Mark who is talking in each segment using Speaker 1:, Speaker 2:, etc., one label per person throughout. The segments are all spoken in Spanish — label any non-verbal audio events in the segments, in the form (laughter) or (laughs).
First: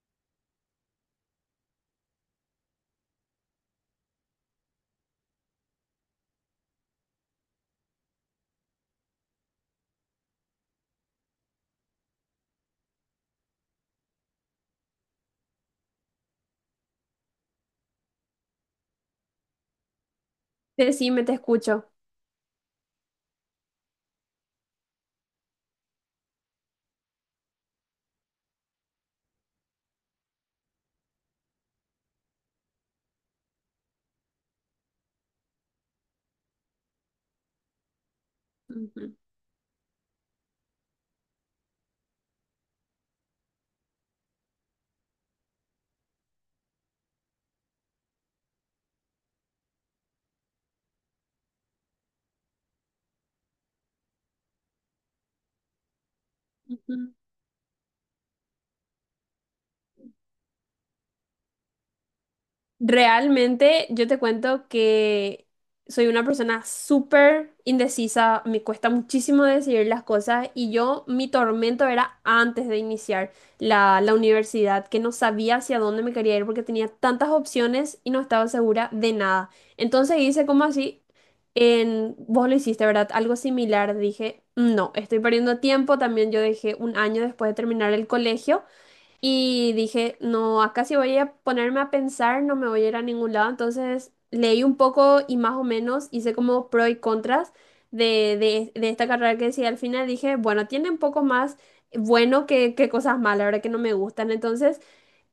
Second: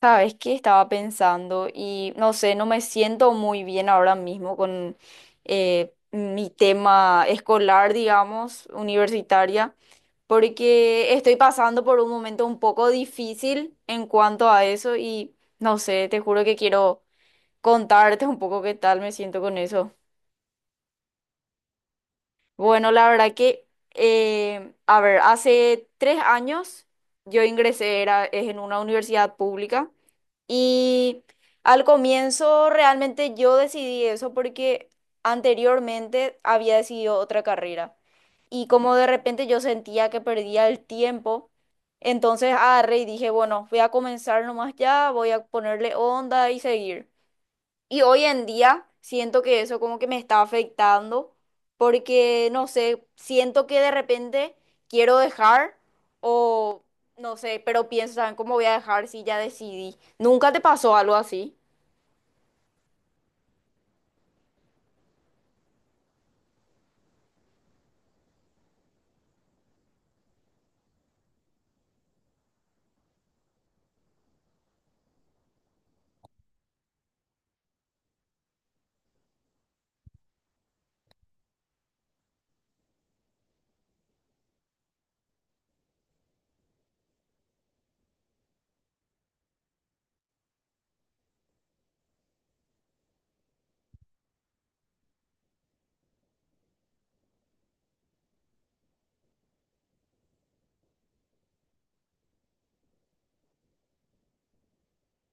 Speaker 1: Sabes que estaba pensando y no sé, no me siento muy bien ahora mismo con mi tema escolar, digamos, universitaria, porque estoy pasando por un momento un poco difícil en cuanto a eso y no sé, te juro que quiero contarte un poco qué tal me siento con eso.
Speaker 2: Decime, te escucho.
Speaker 1: Bueno, la verdad que, a ver, hace 3 años yo es en una universidad pública. Y al comienzo realmente yo decidí eso porque anteriormente había decidido otra carrera. Y como de
Speaker 2: Ujú,
Speaker 1: repente yo sentía que perdía el tiempo, entonces agarré y dije, bueno, voy a comenzar nomás ya, voy a ponerle onda y seguir. Y hoy en día siento que eso como que me está afectando porque, no sé, siento que de repente quiero dejar o
Speaker 2: ujú.
Speaker 1: no sé, pero pienso, ¿saben cómo voy a dejar si ya decidí? ¿Nunca te pasó algo así?
Speaker 2: Realmente yo te cuento que soy una persona súper indecisa, me cuesta muchísimo decidir las cosas y yo mi tormento era antes de iniciar la universidad, que no sabía hacia dónde me quería ir porque tenía tantas opciones y no estaba segura de nada. Entonces hice como así, vos lo hiciste, ¿verdad? Algo similar, dije, no, estoy perdiendo tiempo, también yo dejé 1 año después de terminar el colegio. Y dije, no, acá si voy a ponerme a pensar, no me voy a ir a ningún lado. Entonces leí un poco y más o menos hice como pros y contras de esta carrera que decía al final. Dije, bueno, tiene un poco más bueno que cosas malas, ahora que no me gustan. Entonces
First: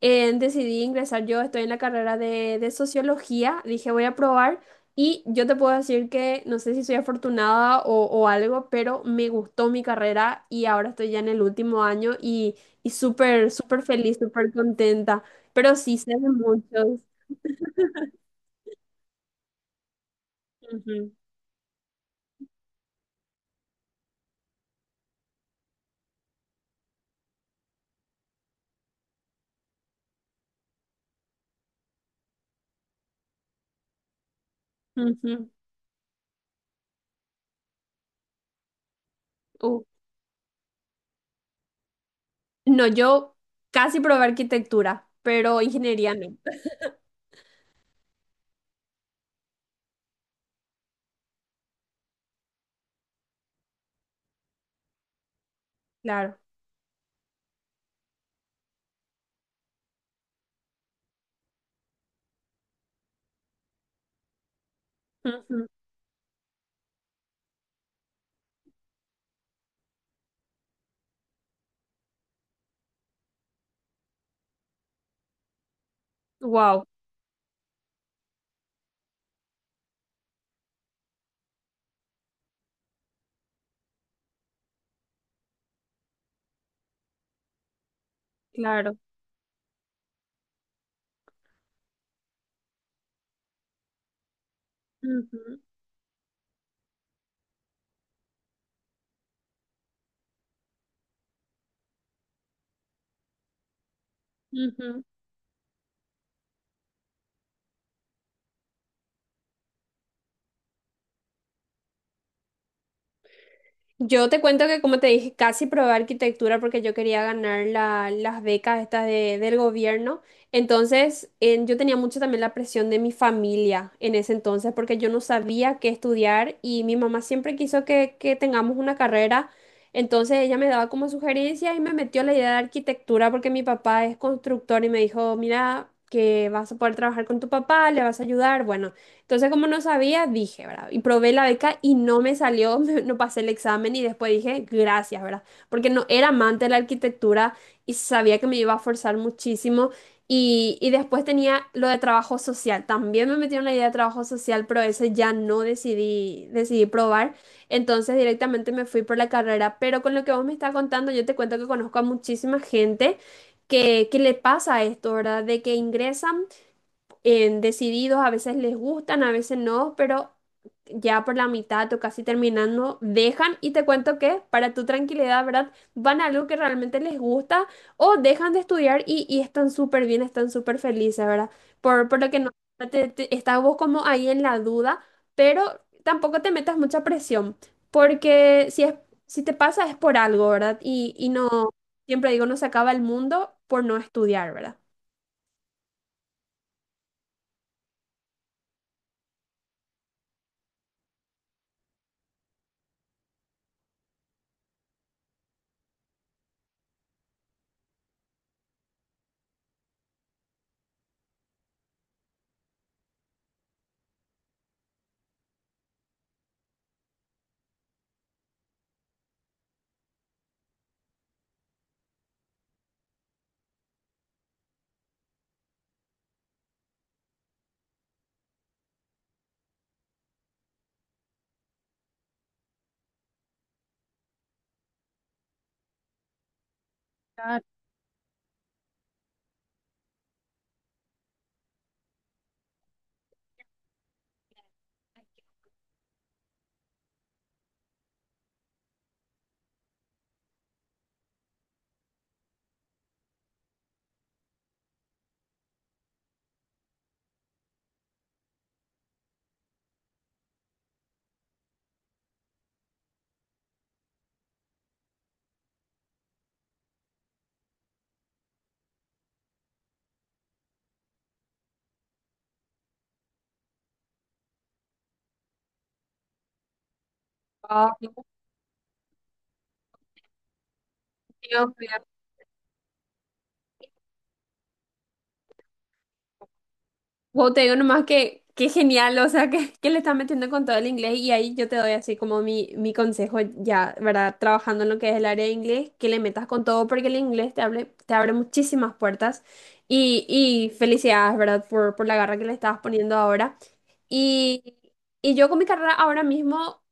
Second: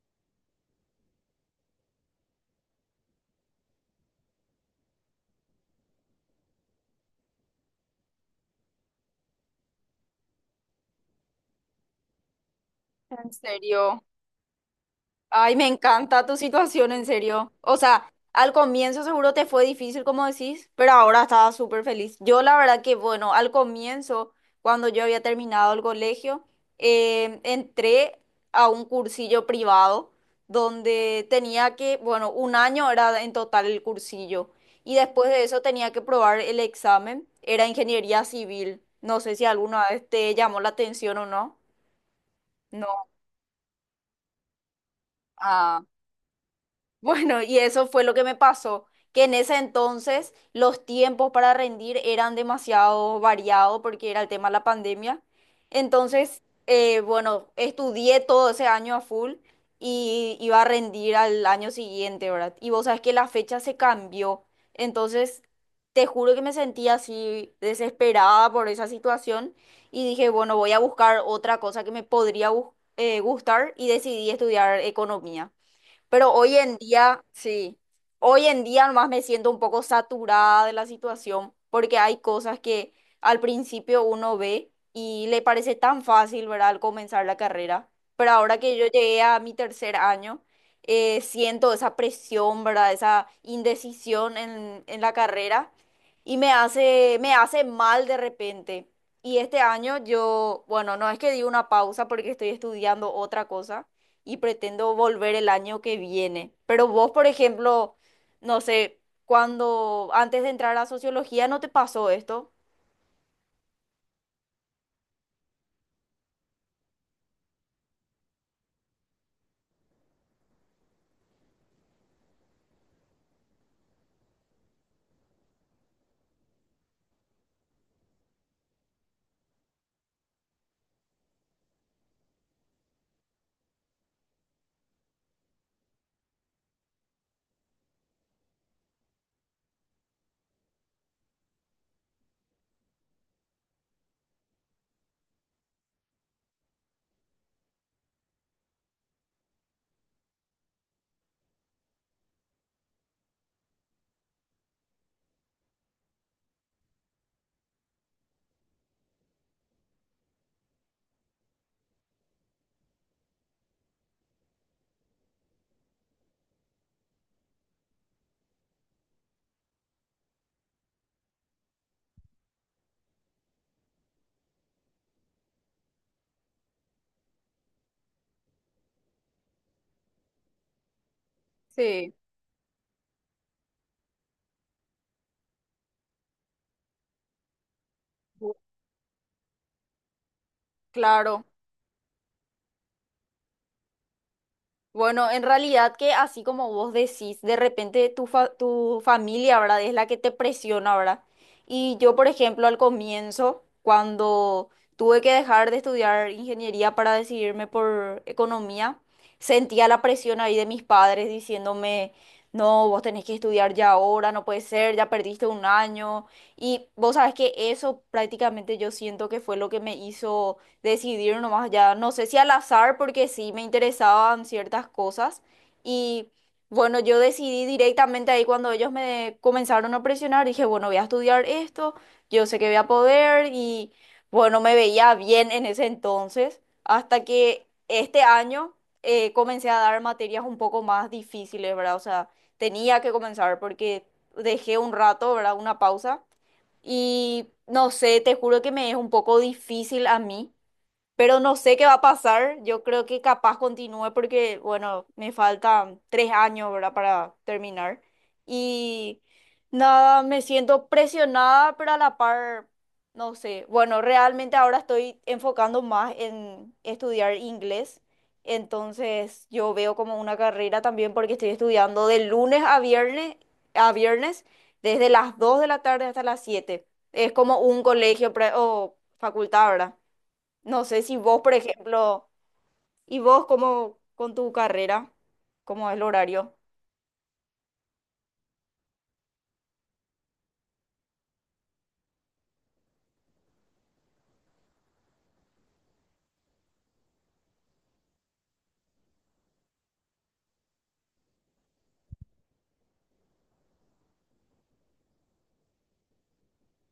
Speaker 2: decidí ingresar, yo estoy en la carrera de sociología, dije voy a probar y yo te puedo decir que no sé si soy afortunada o algo, pero me gustó mi carrera y ahora estoy ya en el último año y
Speaker 1: En
Speaker 2: súper, súper
Speaker 1: serio.
Speaker 2: feliz, súper contenta,
Speaker 1: Ay, me
Speaker 2: pero sí sé
Speaker 1: encanta
Speaker 2: de
Speaker 1: tu situación,
Speaker 2: muchos.
Speaker 1: en serio. O sea, al comienzo seguro te fue difícil, como decís, pero
Speaker 2: Ujú,
Speaker 1: ahora estaba súper feliz. Yo la verdad que, bueno, al comienzo, cuando yo había terminado el colegio, entré a un cursillo privado donde tenía que, bueno, un año era en total el cursillo. Y después de
Speaker 2: ujú.
Speaker 1: eso tenía que probar el examen. Era ingeniería civil. No sé si
Speaker 2: Uh,
Speaker 1: alguna vez te llamó la atención o no.
Speaker 2: No,
Speaker 1: No.
Speaker 2: yo casi probé arquitectura, pero
Speaker 1: Ah.
Speaker 2: ingeniería no,
Speaker 1: Bueno, y eso fue lo que me pasó, que en ese entonces los tiempos para rendir eran demasiado variados porque era el tema de la pandemia.
Speaker 2: claro.
Speaker 1: Entonces, bueno, estudié todo ese año a full y iba a rendir al año siguiente, ¿verdad? Y vos sabés que la fecha se cambió. Entonces, te juro que me sentí así desesperada por esa situación y dije, bueno, voy a buscar otra cosa que me podría gustar y decidí estudiar economía. Pero hoy en
Speaker 2: Wow,
Speaker 1: día, sí, hoy en día nomás me siento un poco saturada de la situación porque hay cosas que al principio uno ve y le parece tan fácil, ¿verdad? Al comenzar la carrera. Pero ahora que yo
Speaker 2: claro.
Speaker 1: llegué a mi tercer año, siento esa presión, ¿verdad? Esa indecisión en la
Speaker 2: Ujú,
Speaker 1: carrera y me hace mal de repente. Y este año yo, bueno, no es que di una pausa porque estoy estudiando otra cosa y pretendo
Speaker 2: ujú.
Speaker 1: volver el año que viene. Pero vos, por ejemplo, no sé, cuando antes de entrar a sociología, ¿no te pasó esto?
Speaker 2: Yo te cuento que, como te dije, casi probé arquitectura porque yo quería ganar las becas estas del gobierno. Entonces, yo tenía mucho también la presión de mi familia en ese entonces porque yo no sabía qué estudiar y mi mamá siempre quiso que tengamos una carrera. Entonces, ella me daba como sugerencias y me metió la idea de arquitectura porque mi papá es constructor y me dijo, mira, que vas a poder trabajar con tu papá, le vas a ayudar. Bueno. Entonces, como no sabía, dije, ¿verdad? Y probé la beca y no me salió, (laughs) no pasé el examen y después dije, gracias, ¿verdad? Porque no era amante de la arquitectura y sabía que me iba a forzar muchísimo. Y después tenía lo de trabajo social. También me metieron la idea de trabajo social, pero ese ya no decidí, decidí probar. Entonces directamente me fui por la carrera. Pero con lo que vos me estás contando, yo te cuento que conozco a muchísima gente que le pasa esto, ¿verdad? De que ingresan en decididos, a veces les gustan, a veces no, pero ya por la mitad o casi terminando, dejan y te cuento que para tu tranquilidad, ¿verdad? Van a algo que realmente les gusta o dejan de estudiar y están súper bien, están súper felices, ¿verdad? Por,
Speaker 1: Sí,
Speaker 2: por lo que no, te, estás vos como ahí en la duda, pero tampoco te metas mucha presión,
Speaker 1: Bu-
Speaker 2: porque si te pasa es por algo, ¿verdad? Y
Speaker 1: Claro.
Speaker 2: no, siempre digo, no se acaba el mundo por no estudiar, ¿verdad?
Speaker 1: Bueno, en realidad que así como vos decís, de repente tu familia, ¿verdad? Es la que te presiona, ¿verdad? Y yo, por ejemplo, al comienzo, cuando tuve que dejar de estudiar ingeniería para decidirme por economía, sentía la presión ahí de mis padres diciéndome, no, vos tenés que estudiar ya ahora, no puede ser, ya perdiste un año. Y vos sabes que eso prácticamente yo siento que fue lo que me hizo decidir nomás ya, no sé si al azar, porque sí me interesaban ciertas cosas. Y bueno, yo decidí directamente ahí cuando ellos me comenzaron a presionar, dije, bueno, voy a estudiar esto, yo sé que voy a poder y bueno, me veía bien en ese entonces, hasta que este año comencé a dar materias un poco más difíciles, ¿verdad? O sea, tenía que comenzar porque dejé un rato, ¿verdad? Una pausa. Y no sé, te juro que me es un poco difícil a mí, pero no sé qué va a pasar. Yo creo que capaz continúe porque, bueno, me faltan 3 años, ¿verdad? Para terminar. Y nada, me siento presionada, pero a la par, no sé. Bueno, realmente ahora estoy enfocando más en estudiar inglés. Entonces yo veo como una carrera también porque estoy estudiando de lunes a viernes, a viernes, desde las 2:00 de la tarde hasta las 7:00. Es como un
Speaker 2: Ah,
Speaker 1: colegio o facultad, ¿verdad? No sé si vos, por
Speaker 2: Dios mío.
Speaker 1: ejemplo, y vos cómo con tu carrera, cómo es el horario.
Speaker 2: Wow, te digo nomás que qué genial, o sea, que le estás metiendo con todo el inglés y ahí yo te doy así como mi consejo ya, ¿verdad? Trabajando en lo que es el área de inglés, que le metas con todo porque el inglés te abre muchísimas puertas y felicidades, ¿verdad? Por la garra que le estabas poniendo ahora. Y, y yo con mi carrera ahora mismo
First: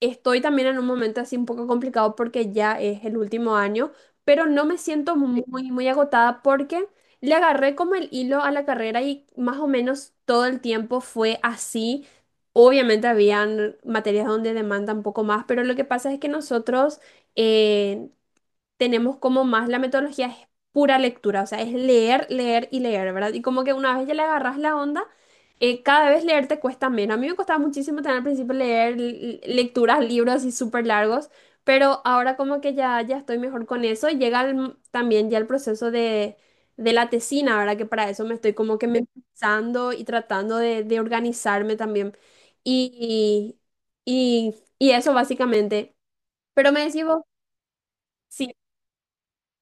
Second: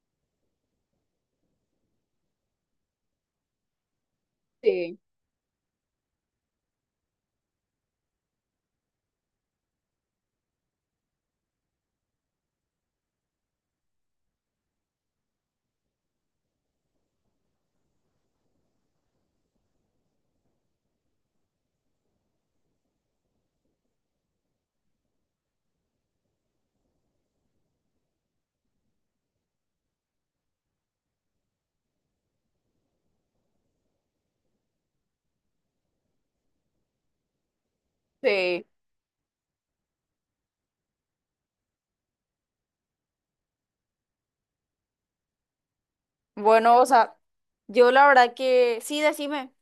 Speaker 2: estoy también en un momento así un poco complicado porque ya es el último año, pero no me siento muy, muy agotada porque le agarré como el hilo a la carrera y más o menos todo el tiempo fue así. Obviamente habían materias donde demanda un poco más, pero lo que pasa es que nosotros eh, tenemos como más la metodología es pura lectura, o sea, es leer, leer y leer, ¿verdad? Y como que una vez ya le agarras la onda, cada vez leer te cuesta menos. A mí me costaba muchísimo tener al principio leer lecturas, libros y súper largos, pero ahora como que ya estoy mejor con eso. Y llega también ya el proceso de la tesina, ¿verdad? Que para eso me estoy
Speaker 1: Sí.
Speaker 2: como que pensando y tratando de organizarme también. Y, y eso básicamente. Pero
Speaker 1: Bueno,
Speaker 2: me
Speaker 1: o
Speaker 2: decís
Speaker 1: sea,
Speaker 2: vos.
Speaker 1: yo la verdad
Speaker 2: Sí,
Speaker 1: que sí, decime.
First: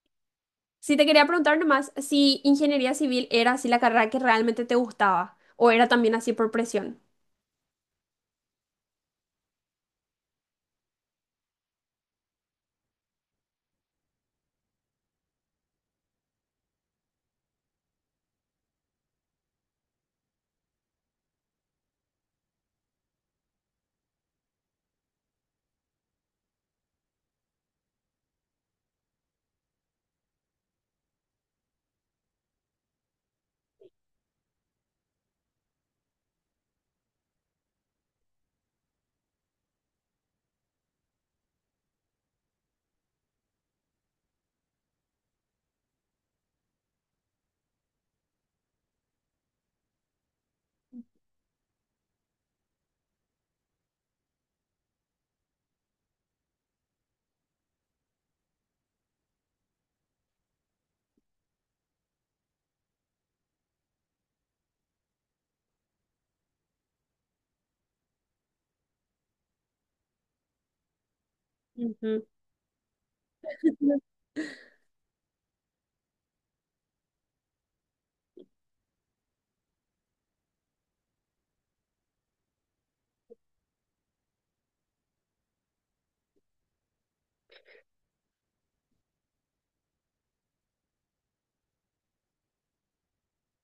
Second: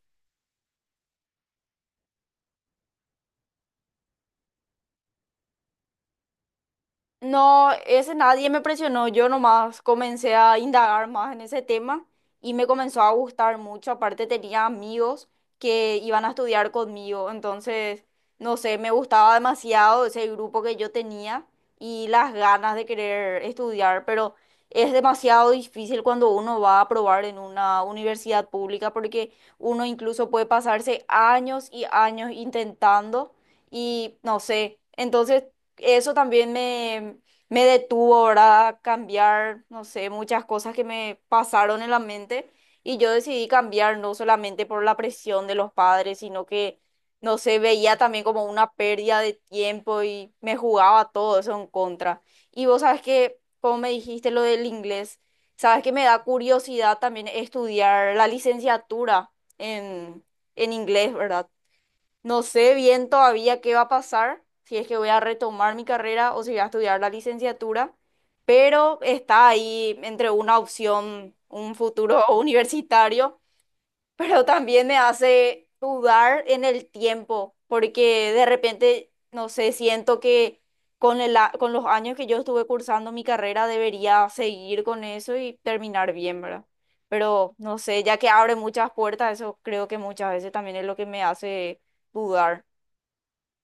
Speaker 2: sí, te quería preguntar nomás si ingeniería civil era así la carrera que realmente te gustaba o era también así por presión.
Speaker 1: No, ese nadie me presionó, yo nomás comencé a indagar más en ese tema y me comenzó a gustar mucho, aparte tenía amigos que iban a estudiar conmigo, entonces, no sé, me gustaba demasiado ese grupo que yo tenía y las ganas de querer estudiar, pero es demasiado difícil cuando uno va a probar en una universidad pública porque uno incluso puede pasarse años y años intentando y no sé, entonces eso me detuvo, ¿verdad? A cambiar, no sé, muchas cosas que me pasaron en la mente y yo decidí cambiar no solamente por la presión de los padres, sino que, no sé, veía también como una pérdida de tiempo y me jugaba todo eso en contra. Y vos sabes que, como me dijiste lo del inglés, sabes que me da curiosidad también estudiar la licenciatura en, en inglés, ¿verdad? No sé bien todavía qué va a pasar, si es que voy a retomar mi carrera o si voy a estudiar la licenciatura, pero está ahí entre una opción, un futuro
Speaker 2: Ujú.
Speaker 1: (laughs) universitario, pero también me hace dudar en el tiempo, porque de repente, no sé, siento que con los años que yo estuve cursando mi carrera debería seguir con eso y terminar bien, ¿verdad? Pero no sé, ya que abre muchas puertas, eso creo que muchas veces también es lo que me hace dudar.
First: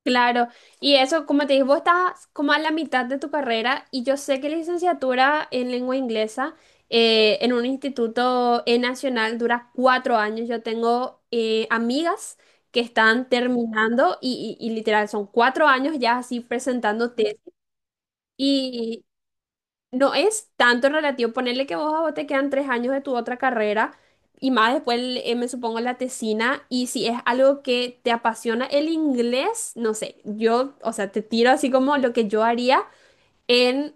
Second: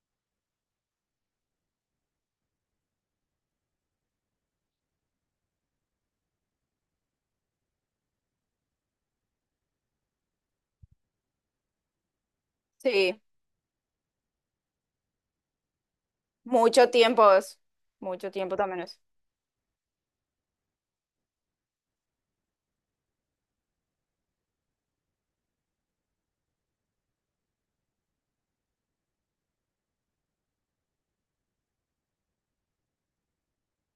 Speaker 2: Claro, y eso, como te dije, vos estás como a la mitad de tu carrera y yo sé que la licenciatura en lengua inglesa en un instituto nacional dura 4 años. Yo tengo amigas que
Speaker 1: Sí,
Speaker 2: están terminando y literal son 4 años ya así
Speaker 1: mucho
Speaker 2: presentando
Speaker 1: tiempo es. Mucho tiempo también es.
Speaker 2: tesis. No es tanto relativo. Ponerle que vos a vos te quedan 3 años de tu otra carrera y más después, me supongo, la tesina. Y si es algo que te apasiona el inglés, no sé, yo, o sea, te tiro así como lo que yo haría, en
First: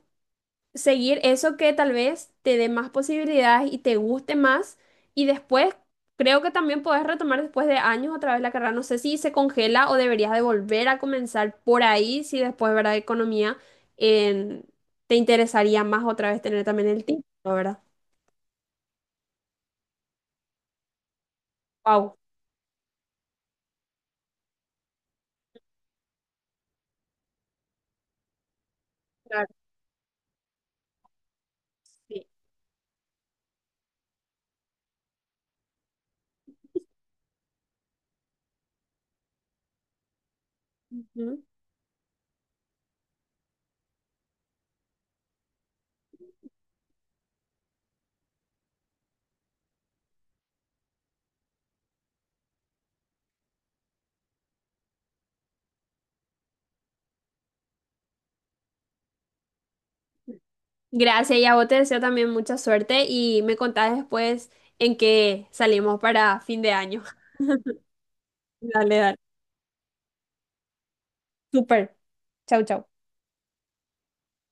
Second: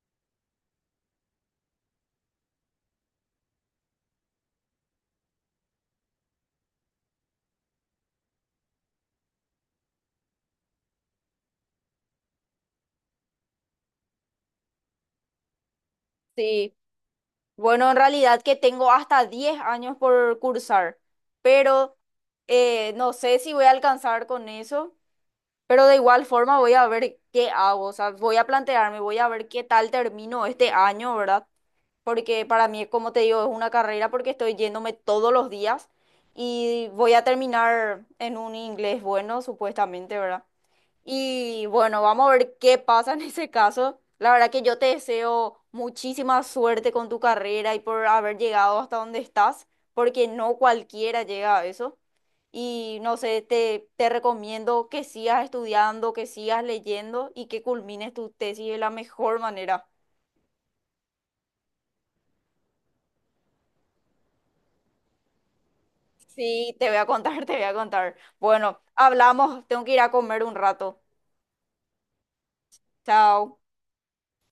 Speaker 2: seguir eso que tal vez te dé más posibilidades y te guste más. Y después, creo que también podés retomar después de años otra vez la carrera. No sé si se congela o deberías de volver a comenzar por ahí, si después, ¿verdad? Economía, en- te interesaría más otra vez tener
Speaker 1: Sí,
Speaker 2: también el título, ¿verdad?
Speaker 1: bueno, en realidad que tengo hasta 10 años por cursar, pero
Speaker 2: Wow.
Speaker 1: eh, no sé si voy a alcanzar con eso, pero de igual forma voy a ver qué hago, o sea, voy a plantearme, voy a ver
Speaker 2: Claro,
Speaker 1: qué tal termino este año, ¿verdad?
Speaker 2: sí.
Speaker 1: Porque para mí, como te digo, es una carrera porque estoy yéndome todos los días y voy a terminar en un inglés bueno, supuestamente, ¿verdad?
Speaker 2: Ujú.
Speaker 1: Y bueno, vamos a ver qué pasa en ese caso. La verdad que yo te deseo muchísima suerte con tu carrera y por haber llegado hasta donde estás, porque no cualquiera llega a eso. Y no sé, te recomiendo que sigas estudiando, que sigas leyendo y que culmines tu tesis de la mejor manera.
Speaker 2: Gracias y a vos te deseo también mucha suerte y me contás después en qué salimos para fin de
Speaker 1: Sí, te voy
Speaker 2: año.
Speaker 1: a
Speaker 2: (laughs)
Speaker 1: contar, (laughs) te voy a contar. Bueno,
Speaker 2: Dale, dale.
Speaker 1: hablamos, tengo que ir a comer un rato.
Speaker 2: Súper. Chau, chau.
Speaker 1: Chao.